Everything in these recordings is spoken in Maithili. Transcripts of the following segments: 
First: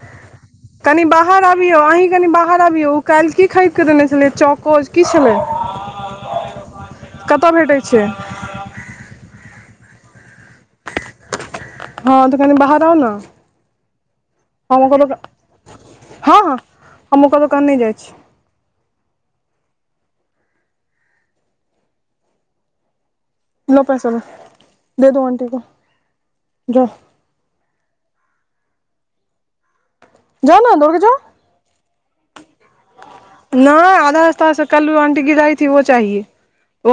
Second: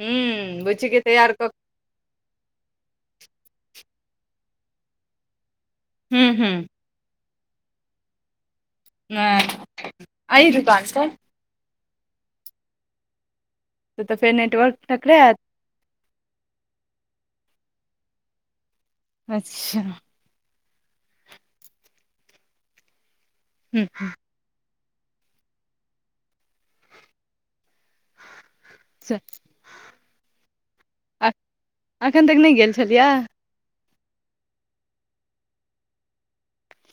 हूं बुच्ची के कनि तैयार बाहर कऽ आबियौ अहि केँ कनि बाहर आबिये ओ काल्हि की खरीद कऽ देने छलै चकोज की छलै हू हू कते भेटैत छै। आइ रुपआ छै। हँ तऽ कनि बाहर आउ न तऽ नेटवर्क अक दोकान टकरायत हँ ह अमक दोकान नहि जाइ छी अच्छा नओ हूं पैसा में दे दू आंटी को ज [unintelligible] जाओ न दौड़के जाओ एखन तक नहि गेल छलियै नहि आधा रस्त कल आंटी गिराईी वो चाए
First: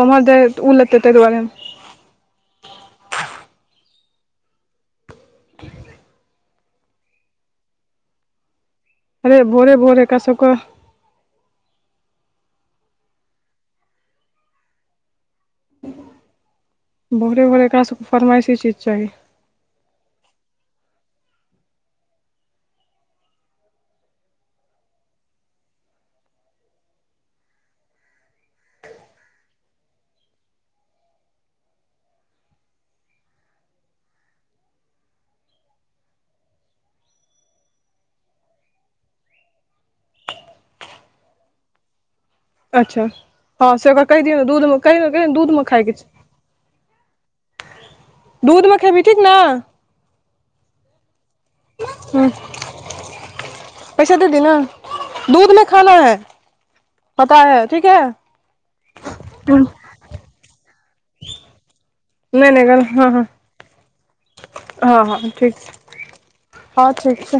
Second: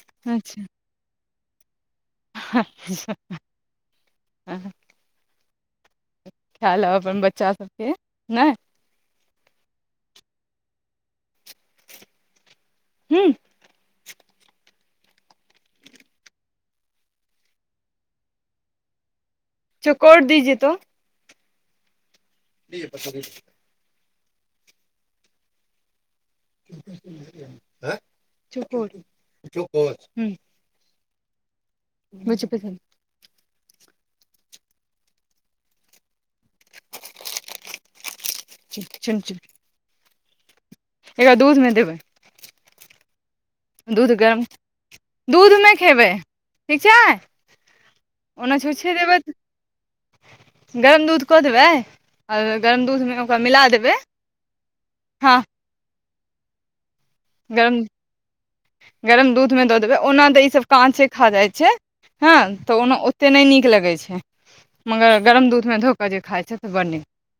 हमर तऽ तहि दुआरे अच्छा ख लब अप्पन बच्चा सभ के नहि अरे भोरे भोरे एकरा सभ के हु भोरे भोरे एकरा सभ के फरमाइशी चीज चाही च कोड़ दीजे तो [unintelligible] [unintelligible] नहि चपेश चलि एकरा दूध में देबै अच्छा हँ से ओकरा दूध कहि दियौ गरम ने दूध क द दूध में मे खाइ किछु। खेबै ठीक छै। ओना दूध में छुच्छे खेभहिन ठीक देबै न गरम दूध कऽ देबै ह आ गरम दूध में ओकरा मिला देबै पैसा दे दी न हँ दूध में खाना है पता है गरम ठीक है गरम दूध मे दऽ ओना तऽ ई सब काँचे खा जाइ छै ह नहि तऽ गल ओ हँ हँ ओते नइ नीक लगै छै हँ मगर हँ गरम ठीक दूधमे धो कऽ जे खाइ छै सेऽ बड़ हँ नीक ठीक छै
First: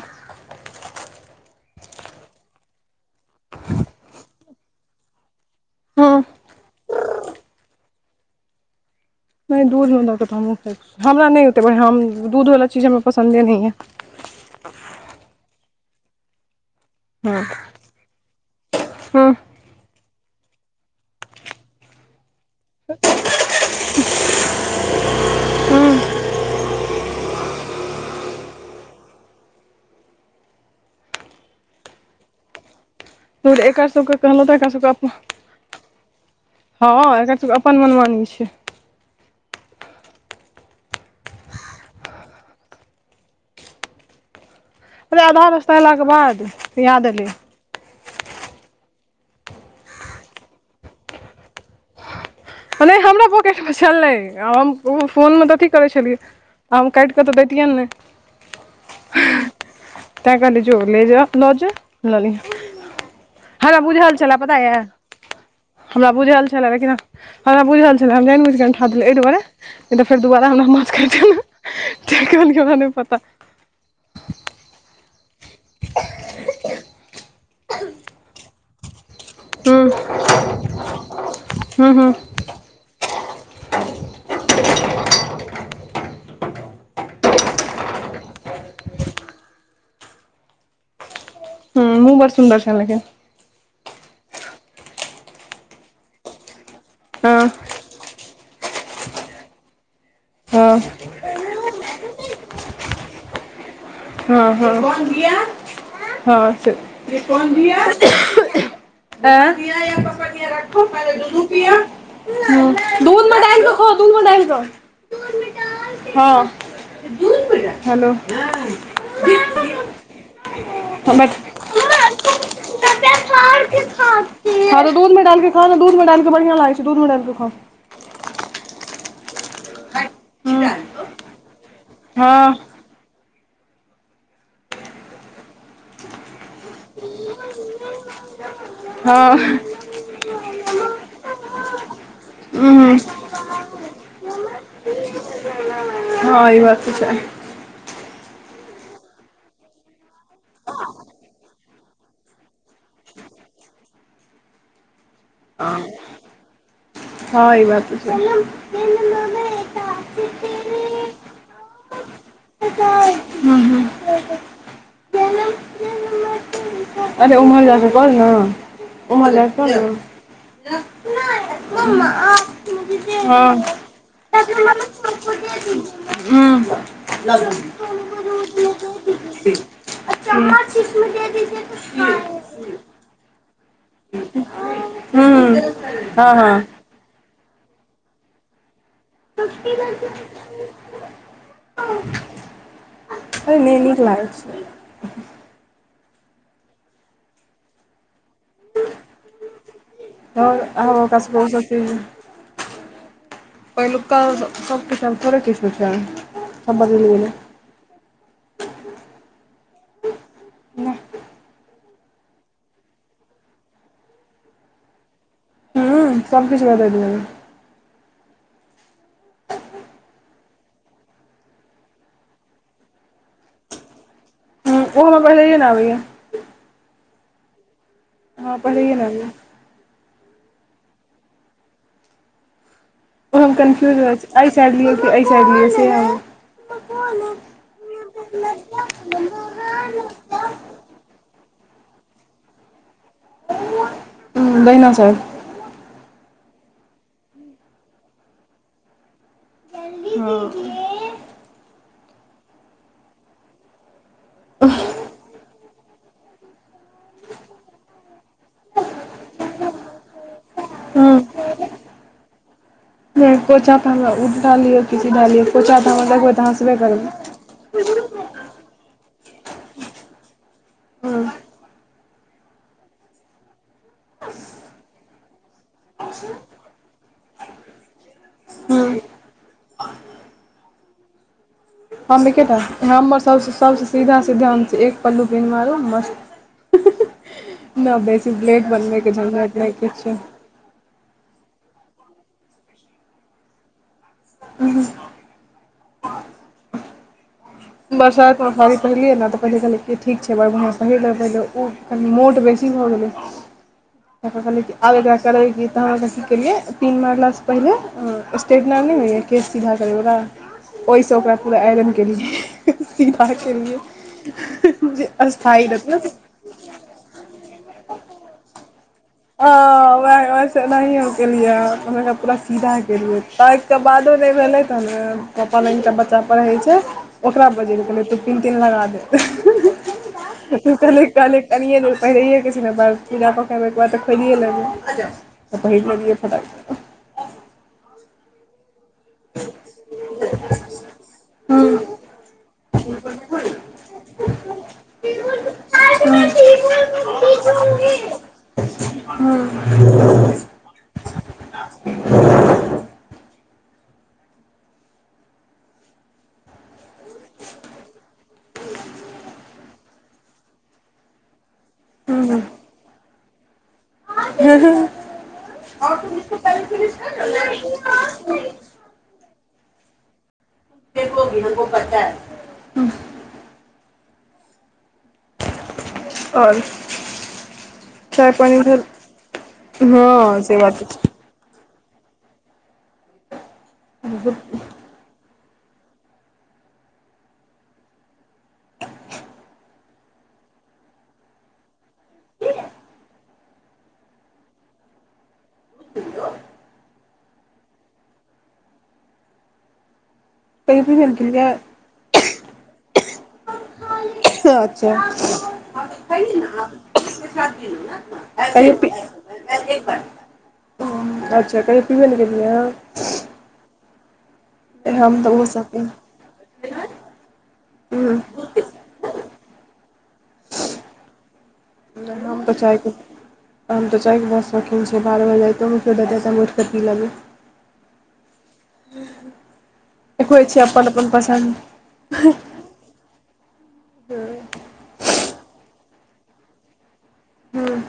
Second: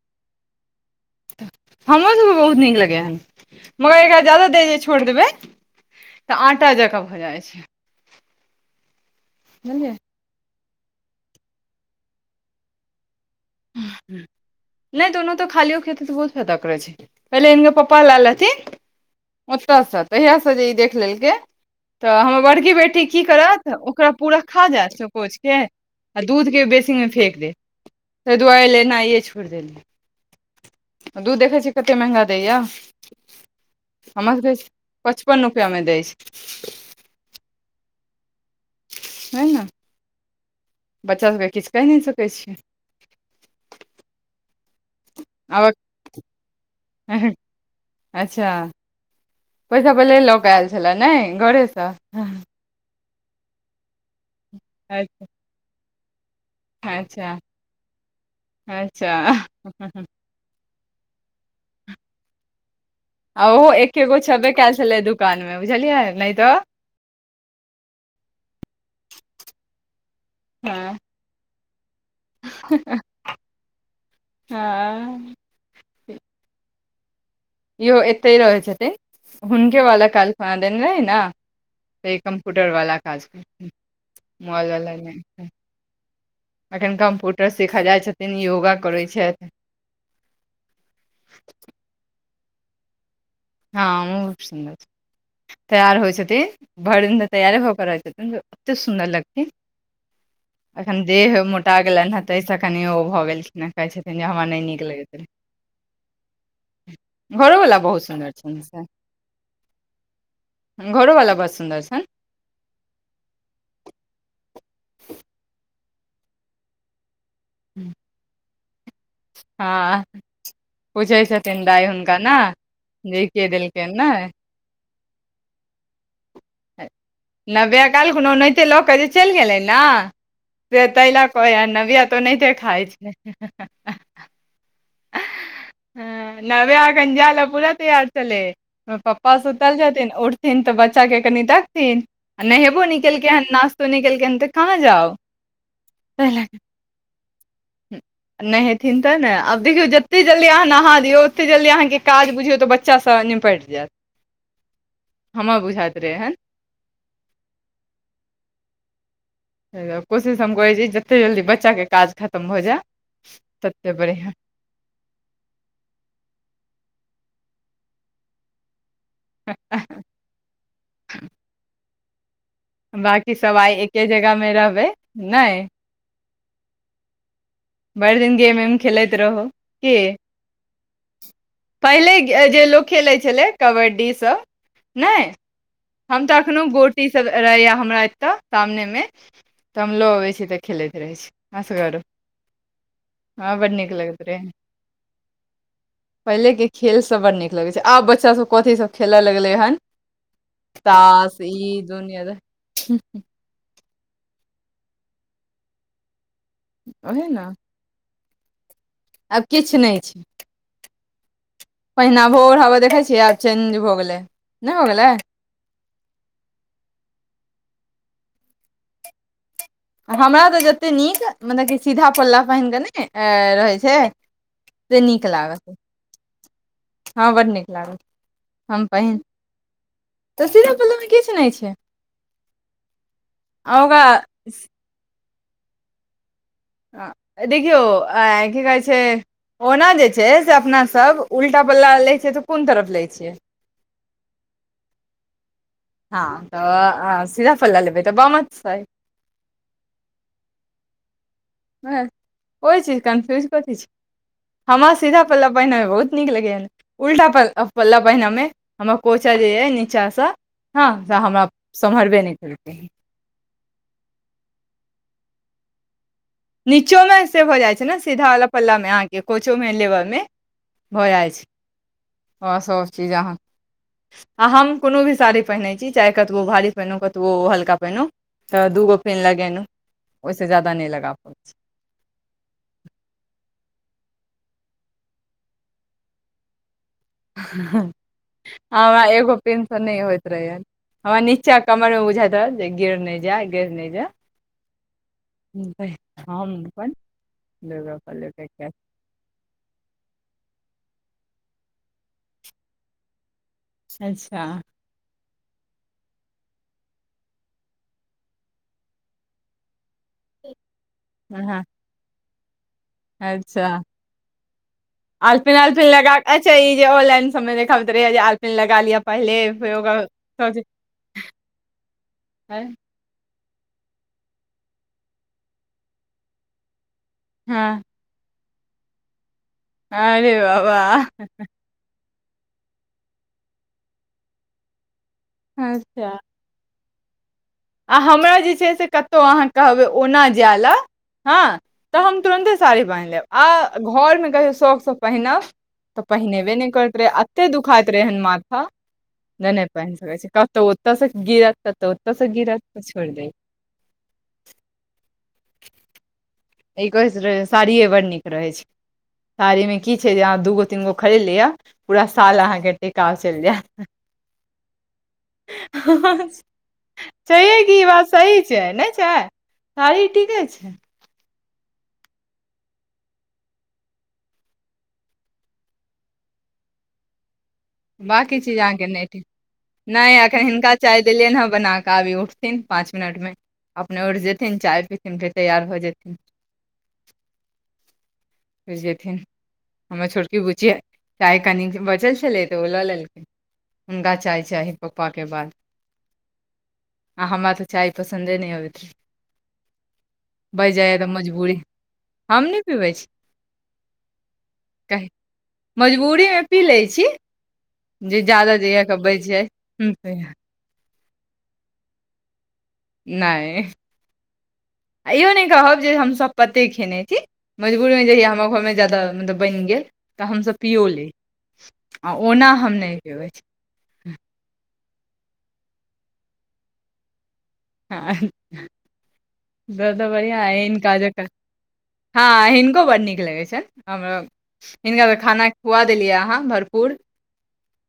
हमरो सबके बहुत नीक लगे हन मगर एकरा जाद देर छोड़ देबै हँ तऽ आटा जक भऽ जाइ छै नइ बुझलियै दूधमे दक तऽ हमहूं खाइ छी हमरा नय ओतै बड़िया हम दूध वालला चीज हमरा पसन्दे नय यै नय तऽ ओनाहियो खालियो खेते तऽ बहुत फायदा करै छै हँ पहिले एनकर पप्पा ले लथिन हँ ओतयसँ तहियसँ जे ई देख लेलकै तऽ हमर बड़की बेटी की करत तऽ ओकरा पूरा खा जायत चकोच के आ दूध के बेसी मे फेेक दे तऽ दुआइ लेनाइए छोड़ि देलिए दूध देखै छियै कतेक महंगा दैए दूध एकर सबके हमसब कहलहुँ के तऽ एकर पचपन रुपआ मे दै छै हँ हँ एकर सब अपन मनमानी छै है न बच्चा सभके किछ केह नय सकै छियै [inaudible] अरे आधा रास्ता आबक अयलाके बाद याद ऐले अच्छा पैसा पहिले लऽ कऽ आयल छलए ने घरेसँ नय हमरा पॉकेटमे छलेय हम ओ अच्छा फोनमे तऽ अथी करै छलियै आम काइट कऽ अच्छा तऽ देैतियेन नै अच्छा तै कहलिए जो लौ जो ल लिह आ ओहो हमरा एके बुझल गो छलए छबे पता य कयल छलै दुकान मे बुझलियै हमरा नहि बुझल तऽ छलए लेकिन हमरा बुझल छलै हम जाइन बुझि कऽ अठा देलहुै एहि दुआरे नहीं तऽ फेर दोबारा हमरा माछ हँ खहु कियाकी हुनकर हमरा नय पता हँ [inaudible] इहो एते रहै छथिन हुनके हूँ वला काल खुना देन रहै न हूँ हूँ ते इ स्कूटरवला काज करथि मोबइलवला नय अखन कम्प्यूटर सीखऽ जाइत छथिन योगा करैत छैथ हूँ मुह बड़ सुन्दर छैन लेकिन हँ बहुत सुन्दर छथीन तैयार होइ छथि भेर दिन तऽ हँ तैयारे होकर रहैत छथिन एते सुन्दर लगथिन हँ अखन देह मोटा गेलेन ह तेस कनी ओ भऽ गेलखिन कहै छथिन जे हमरा हँ नहि हँ नीक [inaudible] हँ लगैत रहै घरोवला बहुत सुन्दर छनि से घरोवला बड़ सुन्दर छनि [inaudible] [inaudible] [inaudible] हेलो हँ पूछे बैठ छथिन दाय हुनका न जे के देलकेन न हँ त दूध में डाल क खाओ न दूध मे डाल क बढ़ियाँ लागैत छै दूध मे डाल कऽ कल्हि कुन्हा ओनाहिते लऽ के जे चेइल गेले न हूँ से तेइला कहय नव्या त ओनेहिते हँ खाय छै नव्या अखन जाएले पूरा तैयार चलै [unintelligible] पप्पा हँ सुतल छै उठथिन तऽ बच्चा के कनि देखथिन नहेबो उहूँ नेकेलकेै हन नास तो नेकेलके केनऽ तऽ कहाँ जाउ ताहि हँ लए ई बात तऽ छै नहेथिन तऽ ने अब देखियौ जतेक जल्दी अहाँ नहा दियौ ओतेक जल्दी अहाँके काज बुझियौ तऽ बच्चासँ निपटि जायत। हमर बुझाइत रहे हन। हँ ई बात तऽ सही छै। कोशिश हम करैत छी जतेक जल्दी बच्चाके काज खतम भऽ जाय हूँ हूँ तते बढ़िआँ। अरे उमर जा कऽ कर नऽ ओमहर जा कऽ कर नऽ [unintelligible] बाँकी सभ आइ एके जगहमे [unintelligible] रहबै नहि [unintelligible] भरि दिन गेम एम खेलैत रहू की पहिले जे लोक। खेले छलय कबड्डी सब नेय हम हँ तऽ अखनो हँ गे ई सब रहे या हमरा एतय सामने मे। तऽ हम लो अबै छी तऽ खेलैत रहै छी असगर। अरे हँं बड़ नहि नीक लगत लागै रहे। छै पहिले के खेल सब बड़ नीक लगे छै आब बच्चा सब। कथी सब खेलऽ लगले हन आओर आब ओकरा तास सबके ओ सब ई चीज दुनिया। पहिलुका सभकेछ थोड़े किछ हो छै। सब बदलि ओहे गेलै नऽ आब किछु नहि छै। नहि। पहिना भोगरबै देखै छियै आब चेंज भऽ गेलै नहि हो गेलै। हँ सब किछु बताै देिबै। हमरा तऽ जतेक नीक मतलब कि सीधा पल्ला पहिनक कऽ नहि रहैत छै। हूँ से ओ हमरा नीक पहिलैए लागैत नहि छै आबैए हँ बऽ नीक लागत हमरा छै। हम पहिलैए नहि पहिन आबैए तऽ सीघा पल्ल मे किछु नहि छै। ओ हम आ कन्फ्यूज हो ओकरा छै एहि साइड लियो कि एहि साइड लियो से। देखियौ आय की कहै छै। ओना जे छै से अपना सब उल्टा पला लै छिय तऽ कोन तरफ लै छियै। हऽ दहिना साइड हँ तऽ सीधा पला लऽ लेबै तऽ बामा साइड हँ। ओ चीज कन्फ्यूज कथी। हमरा सीधा पल्ला पहिननेमे बहुत नीक लगैयन। उल्टा पल्ला पहिनमे हमर कोचा जे यऽ नीचाँ सा। हँ तऽ हमरा सम्हरबे नहि केलकै। नहि कोचा तऽ उल्टा लियऔ कि सिधा लियो कोचा तऽ हमर देखबे नीचोमे से भऽ जाइत छै ने सीधाावला पल्लामे अहाँके कोचोमे लेबयमे। भऽ हूँ जाइ छै आओर सभचीज अहाँ। आ हम कोनो भी साड़ी पहिनैैत छी चाहे कतबो भारी पहिनू कतबो हल्का पहिनू। तऽ दूगो हूँ पिन लगेलहुँ ओहिसँ ज्यादा नहि लगा पड़ छी। हम एकेटा हमर सभ सभसँ सीधा सीधा हम एक पल्लू पिन्हब आारू मस्त न बेसी ब्लेड हमरा बनबैके एगो झंझट पिन सऽ नहि किछो होइत रहै। हमरा नीचाँ कमर मे बुझैतत रहत जे गिर नहि जाय गिर नहि जाय। [unintelligible] [unintelligible] हम अपन दुर्गा पल्लू बरसाइत मऽ साड़ी पहिर लियै नऽ तऽ पहिले कहलै की ठीक छै बर बढ़आँ पहिर लेलै पहिले उ कनि मोट बेसी भऽ गेलै। तखन अच्छा कहलियै की आब एकरा करबै कि तहन कथि केलियै की पिन मारला सँ पहिले स्टेपलर नई होइय केश सीधा करै वल ओहिसँ ओकरा पूरा हँ आइरन केलियै। से सिधा अच्छा केलियै जे आलपिन स्थायी आलपिन रहतै नऽ लगा अच्छा ई जे ऑनलाइन सममे देखबैत रहैय जे आलपन लग लिअ पहिले फेर हँ ओकर वैह सब कैसे चीज। ओनाहि हम केलियै हँ तहत एकरा पूरा सीधा केलिये हन ताइ क बादो नय भेलै तही पापा लंग एकटा बच्चा पढ़ै छै ओकरा हँ बजेलि कहलियै तु पित तिन लगा दे अरे बाबा [unintelligible] पहिरैेके छै मऽ बस पूजा कऽ कऽ एबैय ओय कऽ बाद तऽ खोलिए लबैय तऽ पहिर अच्छा लेलियै फटाक सँ आ हमरा जे छै से कतहु अहाँ कहबै ओना जाय लऽ। हँ हूँ तऽ हम तुरन्ते साड़ी बाइन्ह लेब आ घरमे कहियौ शौक सँ पहिनब। तऽ और पहिनेबे नइ करैत रहै एते दुखाइत रहै एहैन माथा। नय ने पहिन सकै छी कतोऽ ओतऽ सँ गिरत कतोऽ ओतऽ सँ गिरत तऽ छोड़ि दे। ई कहैत रहै साड़ियए बड़ नीक रहै छै साड़ीमे की छै जे अहाँ दूगो तीन गो खरीद लिअ। पूरा साल अहाँकेँ टेकाउ चैल जैत हँ हँ लो छैहे कि इ बात सही छै नैय छै। साड़ी टीके छै। [unintelligible] ऑन बकी चीज अहाँकेँ नय टि नय हँ अखैन से हिनका बात चाही। देलियनि हँ बना कऽ आब इ उठथिन पाँच मिनट मे अपने उठ जेथिन चाय पी। थिन फेर तैयार भऽ जेथिन। फेर जेथिन हमर छोटकी बुच्चीया चाय कनिक बचल छलै तऽ ओ लऽ ललेकै हुनका चाय चाही पपा केँ बाद [inaudible] आ हमरा तऽ चाय पसन्दे नय आबेत बहि कही जाय भी यऽ तऽ भेलखिन क मजबूरी हम नय पीबै छी अच्छऽ कही मजबूरीमे पी कहियो लै छी जे ज्यादा जहिया पी के बचि जाय अच्छा कहियो पीबे नय केलियै अहाँ नाय आ हम तऽ इहो ओहो नइ कहब सब जे हम सब पते खेने छी मजबूरीमे हम जहिया हमर घरमे ज्यदा मतलब बैन गेल तऽ हमसभब पिओ ली आ ओना तऽ हम चाय के नय पबै छी हम तऽ चाय कऽ बहुत शौकीन छी य बरह बजे राइतो मऽ कियो देतै तऽ हम उइठ कऽ पी लेबै [unintelligible] [unintelligible] देखै छियै अपन हिनका अपन जेकाँ पसन्द हँ हिनको बड़ नीक लगै छैन हमरा हिनका खाना खुआ देलियै अहाँ भरपूर हुँ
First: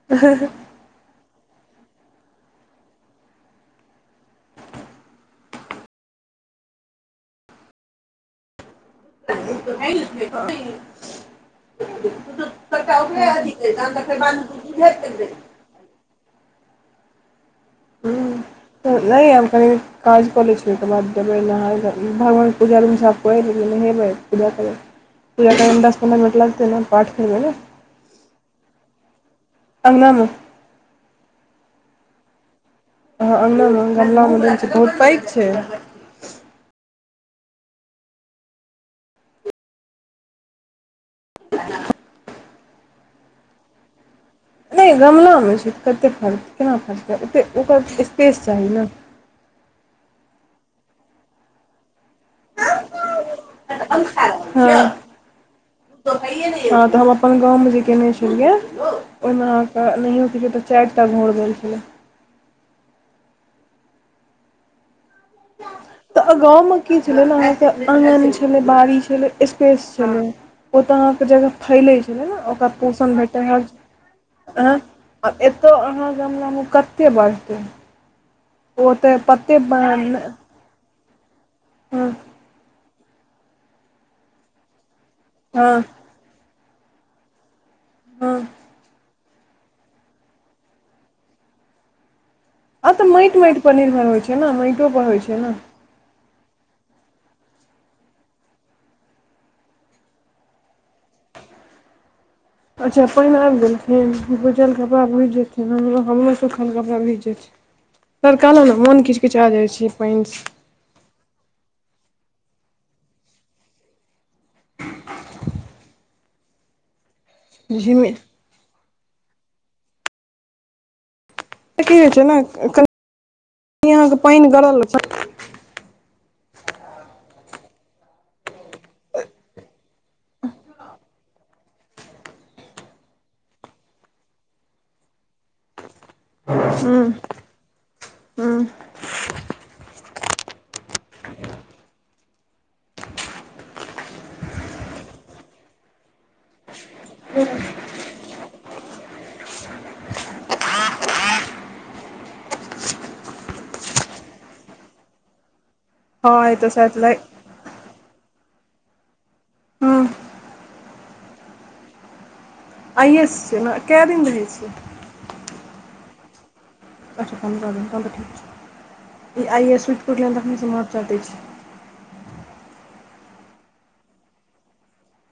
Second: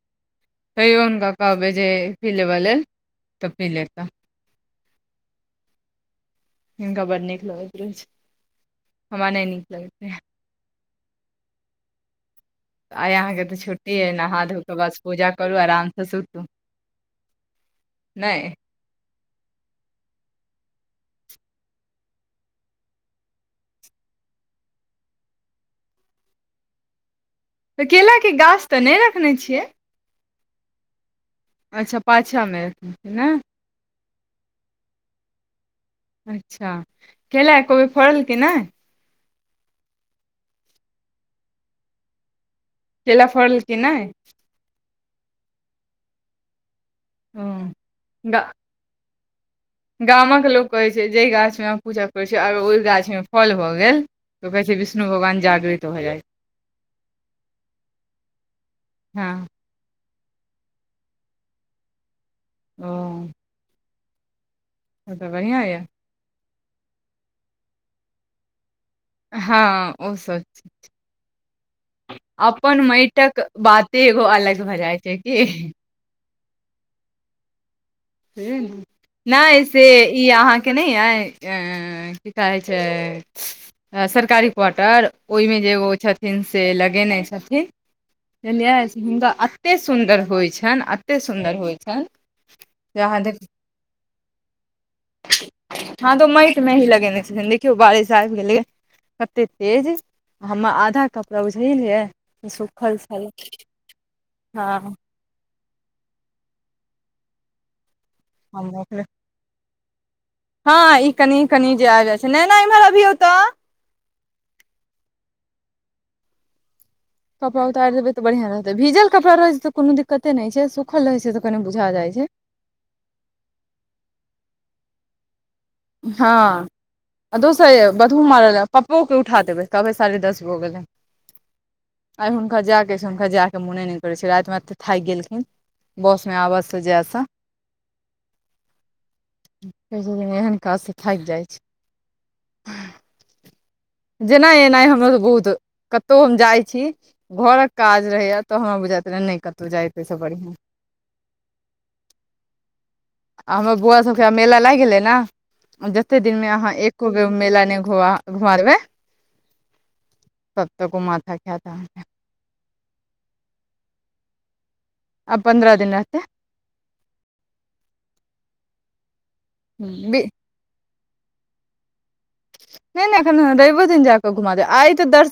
[unintelligible] तैयो हुनका कहबै जे पी लेबऽ लेल तऽ पी लेता हिनका बड़ नीक लगैत रहै छय हमरा नय नीक लगैत रहैय [inaudible] आइ अहाँकेँ तऽ छुट्टी अइ नहा धो तऽ बस पूजा करू आराम स सुतू नै नै हम कनि काज कलै छिये तेकर बाद जेबय नहाय लै भगवान पूजा रुम साफ कऽ ए लेबय पूजा करबय पूजा टाईम दस पन्द्रह मिनट लागतै ने पाठ बन बय ल तऽ केला के गाछ तऽ नहि रखने छिये। अंगनामे अच्छा पाछा म ह अंगना मे गमला मे देने छिये बहुत पैघ छे अच्छा केला एकोबेर फोड़ल कि नेय [unintelligible] केला फोरल कि नय नहि गमलामे छय कतेक फरतैय केना फरतैय ओ ओतेक ओकर गा स्पेस चाही न गामक लोक कहे छै जेहि गाछ मे अहा पूजा करै छियै अब ओहि गाछ मे हँ जागृत भऽ जाइ छै। हँ तऽ हम अपन गाम मे जे केने छेलिये हँ ओहिना अहाँकेँ नहियो तऽ चारि टा भोर भेल छलै। ओ तऽ बढ़िआ य तऽ गाम मे कि छले ने अहाँकेँ आंगन मे छेलय बारी छल स्पेस हँ ओ छेलय सब ओ तऽ अहाँकेँ जगह फयलै छलै ने ओकरा अपन पोषण माटिक भेटै रहल बाते एगो अलग आय भऽ जाइ छै आ की एतय अहाँ गमला मे कतेक बढ़तै। हूँ ओ तऽ पत्ते नहि से ई अहाँ केनि आय हँ कि कहय छय सरकारी क्वार्टर ओहि मे जे हँ औ छथिन से लगेने छथिन हँ बुझलियै हुनका एते सुन्दर होई छनि एते सुन्दर होई छनि। आब जे त अहाँ माटि देख माटि पर निर्भर होइत छै ने माटो पर होइत छै ने। ह तऽ माट मे ही लगेने छथिन देखियौ बारिश आबि गेलै। कतेकऽ तेज हमरा आधा कपड़ा बुईझ गेलियैय अच्छा पानि आबि गेलखिन भिजल हँ कपड़ा भिज जेते। हमरो हमरो सुखल कपड़ा भीज जाय छैय तरकारो ने मोन किछ किछाय जाय छैय पयनसँ ह ई कनि कनि जे आबि जाइ छै नय नयइम्हर अबियो तऽ कपड़ा उतारि देबै झिमे तऽ बढ़िया रहै भिजल कड़ा रहै छै तऽ कोनो दिक्कते नहि छै सुखल रहै छै त कनि। बुझा कि होइ जाइ छै ने कनि अहाँकेँ पानि गड़ल। ह आ दोसर बधू मारल पप्पो के उठा देबै कहभै साढ़े दस भऽ गेलै। आइ हुनका जायके छै हुनका जायके मने नहि करैत छै रातिमे एत थाकि गेलखिन। बॉस मे आवाज से हूँ जेसा। हूँ काज से फाकि जाई छै। जेना एनाइ हमर तऽ बहुत कतहु हम जाई छी। घरक काज रहैए तऽ हमरा बुझा रहै नहि कतहु जायतैसँ बढ़िआ। आ हमर बौआ सभके मेला लागि गेलै ने जते दिनमे हँ ई तऽ अहाँ शायद एक। लाइ मेला नहिु घुमा देबे सभ तक घु माथा क्याथा। आइ एस छै ने कैरिग रहै छै आ पन्द्रह दिन अते क ई आइ ए स्विच नहि करुलनि तखनेसँ म चाटै छी। नहि नहि एखन रवो दिन जाक घमा दे आई तऽ दर्श।